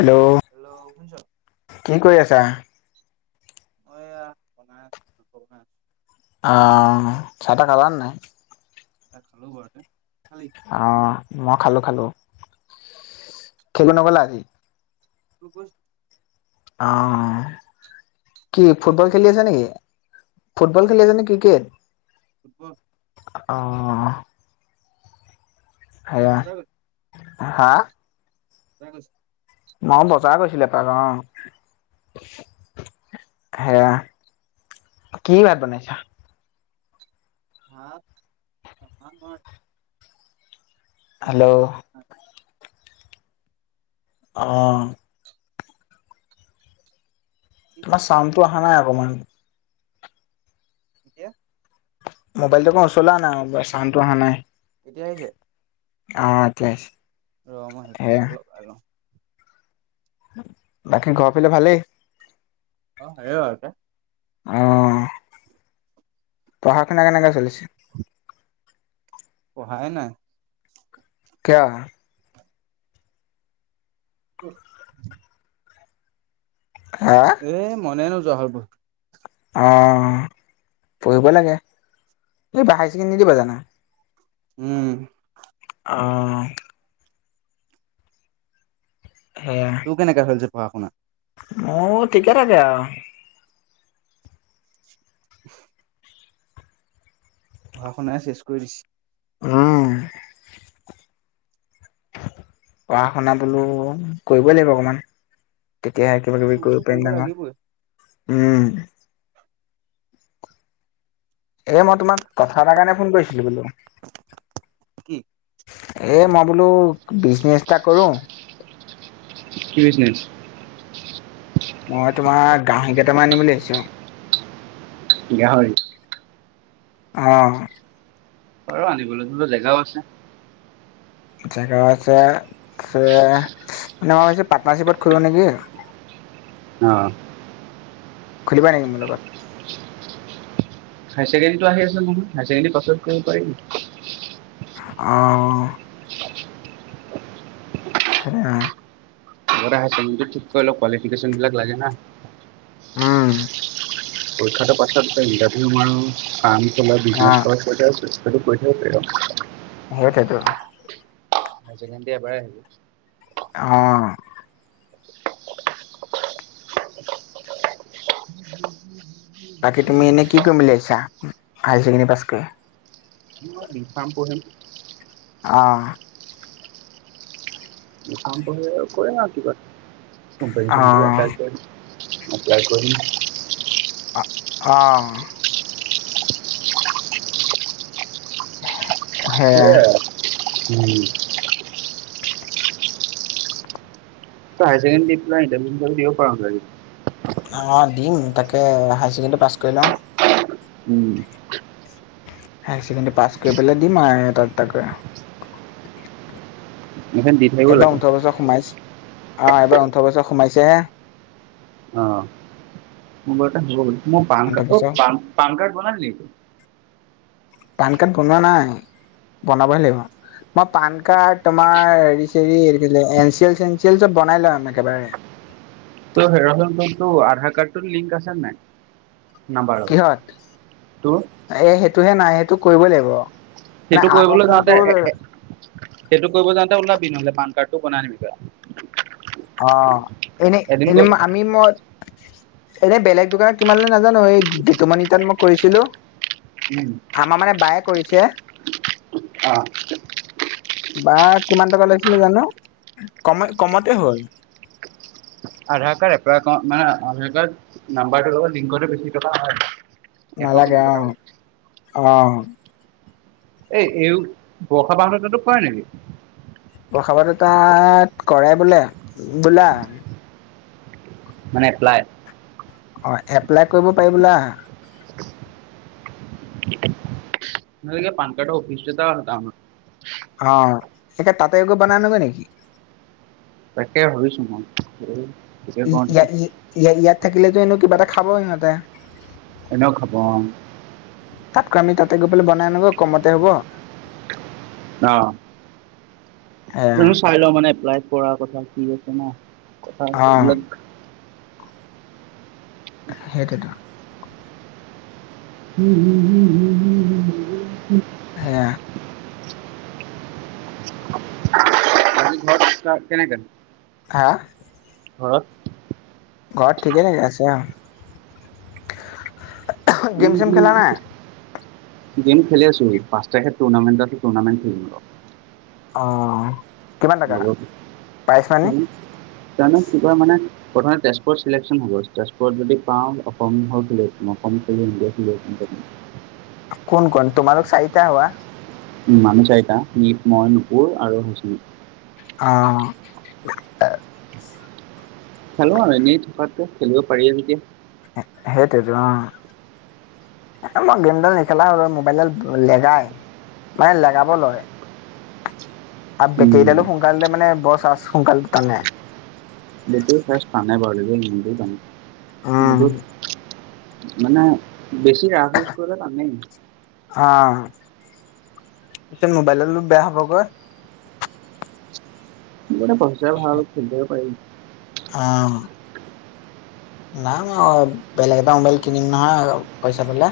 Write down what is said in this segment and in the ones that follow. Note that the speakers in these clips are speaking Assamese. হেল্ল' কি কৰি আছা মই এয়া বনাই আছো অ চাহ তাহ খালা নাই চাহ খালো বাৰু অ মই খালো খালো খেলিব নগলা আজি ত গৈছো অ কি তোক কলে ফুটবল কৈছ খেলি আছে নিকি ফুটবল খেলি আছে নে ক্ৰিকেট ফুটবল অহ তু কি সেয়া বুজাই হা তাকছ [unintelligible] নাই বজাৰ গৈছিলো এপাক অ সেয়া। কি ভাত বনাইছা? ভাত নাখাং মই উম হেল্ল' অ তোমাৰ চামটো অহা নাই অকমান। এতিয়া মোবাইল টো ওচৰলৈ আনা চাউডটো অহা নাই। এতিয়া আহিছে।। অ' এতিয়া আহিছে। ৰ মই সেয়া হেডফোনদাল লগাই লও। বাকী ঘৰ ফালে ভালেই। অ এতে [unintelligible] অ' পঢ়া শুনা কেনেকে চলিছে। [unintelligible] পঢ়াই নাই। কিয়? উ [unintelligible] হা এ মনে নোযোৱা হল বোৰ অ' পঢ়িব লাগে এই বাৰ হাইছেকেণ্ডাৰী নিদিবা জানা। উম, অহ, সেয়া তোৰ কেনেককাে চলিছে পঢ়া শুনা। মোৰ ঠিকে থাকে আৰু। [unintelligible] পঢ়া শুনাই চেচ কৰি দিছে। উম, পঢ়া শুনা বোলো কৰিবই লাগিব অকমান। তেতিয়াহে কিবা পঢ়া কিবি শুনাটো কৰিব পাৰিম নাঙা লাগিবই উম, এ মই তোমাক কথা এটা কাৰণে ফোন কৰিছিলো বোলো। কি? এ মই বোলো বিজনেচ এটা কৰো। কি বিজনেছ মই তোমাৰ গাহাৰি কেইটামান আনিম বুলি ভাবিছো। গাহৰি। অহ, পাৰ আনিবলে টোহটৰ জেগাও আছে জগা আছে আ। মানে মই হৈছে পাৰ্টনাৰশ্বিপত খোলো নেকি? অহ, খুলিবা নেকি মোৰ লগত। হাই ছেকেণ্ডেৰী টো আহি আছে বহুত হাই ছেকেণ্ডেৰী পাছত কৰিব পাৰি। অহ, সেই আৰু। লগত অহা চন টো ঠিক কৰি লও কোৱিফিকেশ্যন বিলাক লাগে না। উম, পৰীক্ষাতো পাছ কৰাৰ পিচত ইণ্টাৰনেট মাৰ কাম অ' চলাও। [unintelligible] [unintelligible] কয় টাকা। হায় চেকেণ্ডেৰী এবাৰে আহিব। অ'। বাকি তুমি এনেই কি কৰিম বোলি ভাবিচা হায়াৰ সেকেন্ডাৰি পাছ কৰি? বি ফাৰ্ম পঢ়িম। অ'। কাম আৰু কিবা। [unintelligible] অ', এপ্লাই কৰিম। অ'। [inaudible] [unintelligible] তয় হায়াৰ [unintelligible] অ' দিম তাকে হায় সেকেন্ডাৰি পাছ কৰি লওঁ। উম। হায় সেকেন্ডাৰি পাছ কৰি পেলাই দিম আৰু ইহতক তাকে। এইখন দি থাকিব এবাৰ লাগে ওঠৰ বছৰ সোমাইছে অ' এবাৰ [unintelligible] বছৰ সোমাইছেহে। অঁ [unintelligible] অ' প্যান ওঠৰ বছৰ কাৰ্ড বনালি? প্যান কাৰ্ড বনোৱা নাই। বনাবহে লাগিব মই পান কাৰ্ড তোমাৰ হৰি, চেৰি এনচিল চেনয়িল বনাই লম একেবাৰে। [unintelligible] আধাৰ কাৰ্ডটোৰ লিংক আছে নাই? নাম্বাৰ লগত কিহত তোৰ এ' সেইটোহে নাই সেইটো কৰিবই লাগিব। মানে সেইটো আগৰ কৰিবলৈ ফোনটোৰ যাওঁতে ওলাবি নহলে পান কাৰ্ড ত' বনায় আনিবি। [unintelligible] অ' এনে, এদিন এনে গৈ আমি মই এনে বেলেগ দোকানত কিমানলৈ নাজানো এই গিটুমনিৰটাত মই কৰিছিলো। উম, আমাৰ মানে বায়ে কৰিছে। অ'। বাৰ কিমান টকা লইছিলে জানো কমতে হ'ল। আধাৰ কাৰ্ড এপলাই কৰা মানে আধাৰ কাৰ্ড নামবাৰ তেৰ লগত। [unintelligible] এখ নালাগে কিমান অ টকা হয়। অ'। এই এইও [unintelligible] নেকি? প্ৰসাৱা [unintelligible] কৰে বোলে বোলা মানে এপ্লাই অ' এপ্লাই কৰিব পাৰি বোলা। তাতে কিবা পান কাৰ্ডৰ অফিচ এটা। [unintelligible] অ' এতিয়া তাঁতে গৈ বনাই আনোগে নেকি? তাকে ভাবিছো মই। তাকে কওঁ নেকি ইয়াত থাকিলেতো এনোও কিবা এটা খাব সিহঁতে। এনেও খাব অ'। তাতকৈ আমি তাতে গৈ পেলাই বনাই আনোগে কমতে হ'ব। অ' সেয়া ময়ো চাই লও মানে এপ্লাইত। কৰা কথা কি আছে ন কথা অ [unintelligible] সেইটোয়েতো। হুম, হুম [unintelligible] [unintelligible] কেনেকে? হাঁ ঘৰত ঘৰত ঠিকেই থিকে আছা অ' গেম চেম ঘৰত খেলা নাই গেম খেলি আছো পাঁচটা সেই টুৰ্ণামেণ্ট আছে টুৰ্ণামেণ্ট খেলিম ৰ অ', কিমান টকা প্ৰাইজ মানি জানো কিবা মানে প্ৰথমে তেজপুৰত চিলেকশ্যন হও তেজপুৰত যদি পাওঁ অসম হয় [inaudible] কোন কোন তোমালোক চাৰিটা হোৱা উম মানুহ চাৰিটা নীপ মই নুপুৰ আৰু হুচন অ', খেলো আৰু এনেই থকাতকে খেলিব পাৰি যেতিয়া সেইটোৱেই টো অ', এ মই গেমডাল নেখেলা হলো মোবাইলডাল লেঘাই নাই লেগাব লয় আৰু উম, বেটেৰীডালো সোনকালে মানে বৰ চাৰ্জ সোনকালে তানে বেটেৰী চাৰ্চ তানে বাৰু দেইনিজেই জানো উম মোৰটোত মানে বেছি ৰাফ ইউজ কৰিলে টানেই অ পিছত মোবাইল ডালো বেয়া হ'বগৈ সেইকাৰণে মানে পইচাই ভাল খেলিব পাৰিম অ', নাই ম‌ই বেলেগ এটা মোবাইল কিনিম নহয় পইচা পালে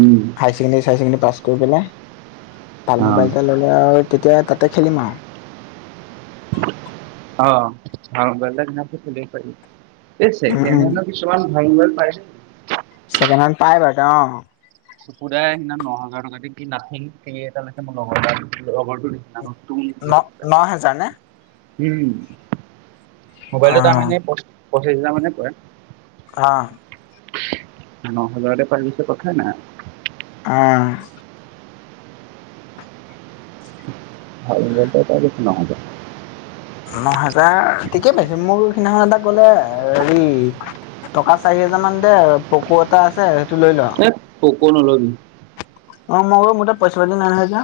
উম, হাই চেকেণ্ডেৰী ছাই চেকেণ্ডেৰী পাছ কৰি পেলাই ভাল অ' মোবাইল এটা ললে আৰু তেতিয়া তাতে খেলিম আৰু অ', ভাল মোবাইল এটা কিনাৰ পিছত খেলি থাকিব পাৰি এই উম উম ছেকেণ্ড হেন্ডৰ কিছুমান ভাল মোবাইল পাই দেই ছেকেণ্ড হেন্ড পাই বাৰু অ', চুপুদাই সিদিনা ন হাজাৰ টকা কি নাথিং থ্ৰি এটা ল‌ইছে মোৰ লগৰ লগৰটোৰ নিচিনা ন ন ন হেজাৰ নে উম অ মোবাইলত তোৰ দাম এনে প পঁচিছ হাজাৰ মানে পৰে অ', ন হাজাৰতে পাই গৈছে কথাই নাই অ' [unintelligible] ন হেজাৰ ঠিকে পাইছে মোৰ সিদিনাখন এটা ক'লে হেৰি টকা চাৰি হাজাৰ মান দে পকো এটা আছে সেইটো লৈ ল পকো নলবি অ' মই বোলো মো তা পইচা পাতি নাই নহয় এতিয়া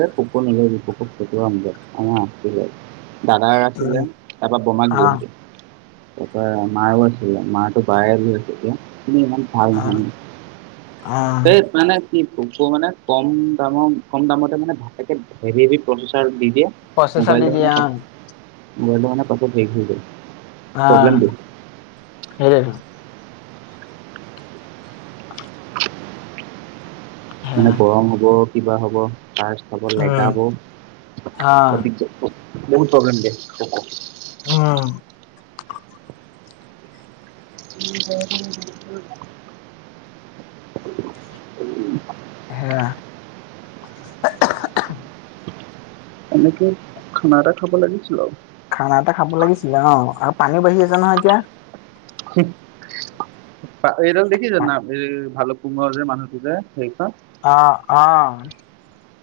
এ পকো নলবি পকো ফটোৱা মোবাইল আমাৰ আছিলে দাদাৰ আছিলে উম, তাৰ পৰা বোমাক অ', দিলেহেতো তাৰপৰা মায়ো আছিলে মাটো বায়ে লৈ আছে এতিয়া ইমান মান ভাল অ', নহয় অ', এই তেনে কি প্ৰকো মানে কম দামত কম দামতে মানে হেভি হেভি প্ৰচেচাৰ দি প্ৰচেছাৰ দি মোবাইলটো মানে দিয়ে অ', মোবাইলটো মানে পাছত হেয়ি হৈ গল প্ৰব্লেম অ', দিয়ে হেটো সেয়া মানে গৰম হ'ব কিবা হ'ব চাৰ্চ যাব উম, লেগাব অ', বহুত প্ৰব্লেম দিয়ে পকো উম [unintelligible] হে এনেকে খানা এটা খাব লাগিছিল আৰু খানা এটা খাব লাগিছিলে অ আৰু পানীও বাঢ়ি আছে নহয় এতিয়া এইদম দেখিছ ন এই ভাল কোঙৰ যে মানুহটো যে সেইখন অ অ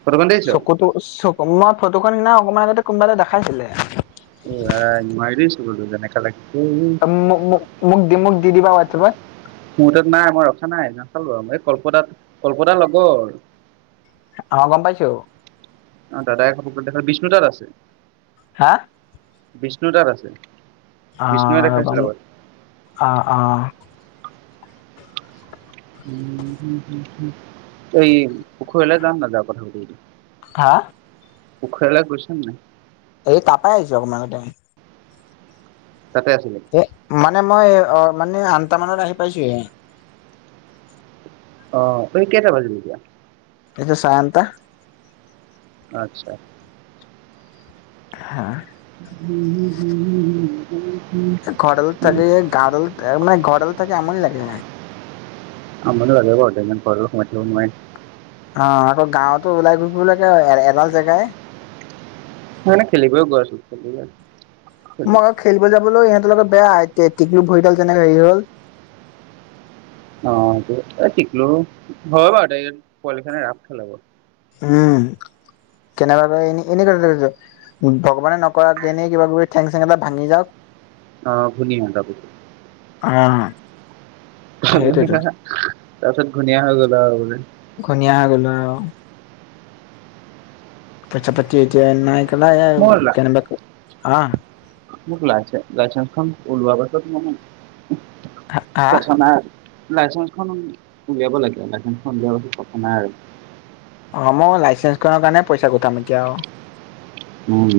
ফটোখন দেখিছ চকুতো চ ম ফটোখন খিনা অকণমান আগতে কোনোবালে দেখাইছিলে অ মইি চ যেনেে কাল মুগ্ধি মুগ দি দি ম ম মই মহ্তত নাই মই ৰখা নাই নাচালো এই কলপতাত কল্পতাৰ লগৰ অ গম পাইছো অ দাদা এ খাপ দেখাৰ বিষ্ণুদ আছে হা বিষ্ণু দাত আছে বিষ্ণুৱে আহ দেখাইছিল আগত অ অ এই পুখুৰলৈ যাাম না যাওঁ কথা পাতি হা পুখৰা ল গুছাম নাই এই তাপাই আহিছো আকমাৰতে তাতে আছিলে এ মানে মই অ মানে আন্তামানত আহি পাইছোহে অ তুমি কেইটা বাজিলতিয়া এইটোয়া চায়ন্ত আচ্ছা হা হম হুম হুম হ হ ঘৰল থাকে গল মানে ঘৰল থাকে এন লাগে আমত ভ ক ম আৌ গাঁৱতো ওলাই ঘুৰিব লাগে এ এডাল জেগাই ম নে খেলে গও গৈ আছো খ মই আকৌ খেলিব যাবলৈও ইহঁতে ে বেয়া এতিয়া টিকলু ভৰিডাল যেনেকে হেৰি হল অ শিকলো হয় বাৰু ত পোৱালিখানে ৰাগ খেলাব উম কেনেবাকৈ এনে এনেো ভগৱানে নকৰাক এনেই কিবা কিবি থেং চেং এটা ভাঙি যাওক অ ধুনিয়টা ব অ তাৰ সেইটোৱেতো পিছত ধুনীয়া হৈ গ'ল আৰু বোলে। অ পইচা-পাতি এতিয়া নাই কেলা মোৰ লা- কেনেবা কে অ মোক লাই লাইচেন্স খন ওলোৱাৰ পাছত মোক হা [unintelligible] লাইচেন্স খন উলিয়াব লাগে লাইচেন্স খন কথা নাই আৰু। অ মই লাইচেন্সখনৰ কাৰণে পইচা গোটাম এতিয়া আৰু। উম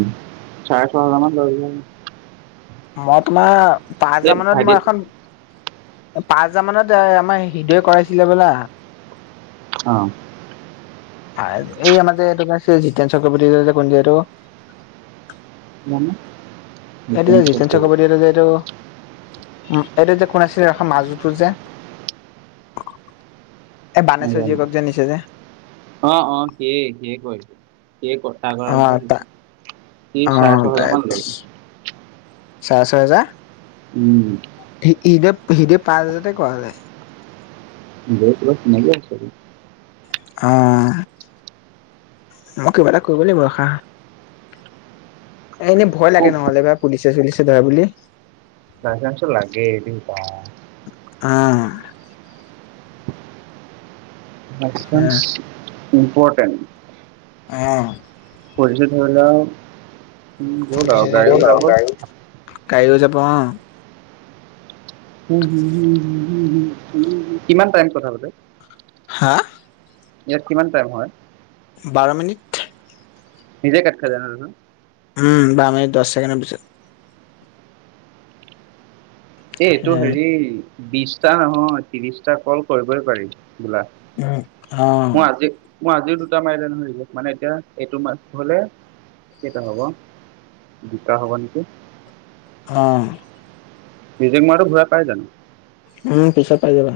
চাৰে ছয় হাজাৰ মান ল য মই তোমাৰ পাঁচ হাজাৰ মানত মই এখন পাঁচ হাজাৰ মানত আমাৰ হৃদয় কৰাইছিলে বোলে। অ এই আমাৰ যে এইটো জিতেন চক্ৰৱৰ্তী কোন যে এইটো? [inaudible] এইটো যে ক'ত জিতেন কৰিব চক্ৰৱৰ্তী যে এইটো এইটো যে কোন আছিলে মাজুটো যে এই বানেশ্বৰ জীয়েকক যে নিছে যে অ' অ' সে সে কৈছে স কটা অ কৰাৰ কথা তা কৈছে, সি অ চাৰে ছহেজাৰ মানে লয়। চাৰে ছয় হেজাৰ? উম। [unintelligible] পাঁচ হাজাৰতে কৰা যায়। [inaudible] আহ। মই কিবা এটা কৰিব লাগিব ৰখা। এ এনেই ভয় লাগে খুব নহ'লে বা পুলিচ-চুলিছে ধৰা বুলি। [unintelligible] অ'। [unintelligible] ইম্পৰ্টেণ্ট। আহ। পুলিচে ধৰিলে আৰু উম গ'ল আৰু গাড়ীও যাব। গাড়ীও যাব ও। উম হম হ হ কিমান টাইম কথা পাতে? হা? ইয়াত কিমান টাইম হয়? বাৰ মিনিট। নিজে কাট খাই যায় ন? উম বাৰ মিনিট দহ ছেকেণ্ডৰ পিছত। এই এইটো হেৰি উম বিশটা নহয় ত্ৰিশটা কল কৰিবই পাৰি। বোলা, অ মই আজি মই আজিও দুটা মাৰিলে নহয় ৰিজেক্ট, মানে এতিয়া এইটো হ'লে কেইটা হ'ব দুটা হ'ব নেকি? অ'। ৰিজেক্ট মৰাতো ঘূৰাই পাই জানোঁ? অ' পইচা পাই যাবা।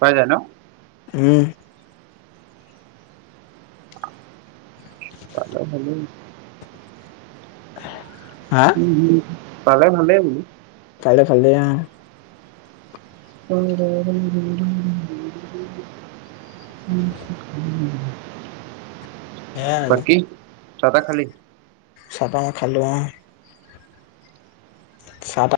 পাই যায় ন? উম। [inaudible] [inaudible] উম উম পালে ভালে বোলো। [unintelligible] [unintelligible] উম। সেয়াই আৰু বাকি চাহ তাহ খালি? চাহ তাহ মই খালো অ চাহ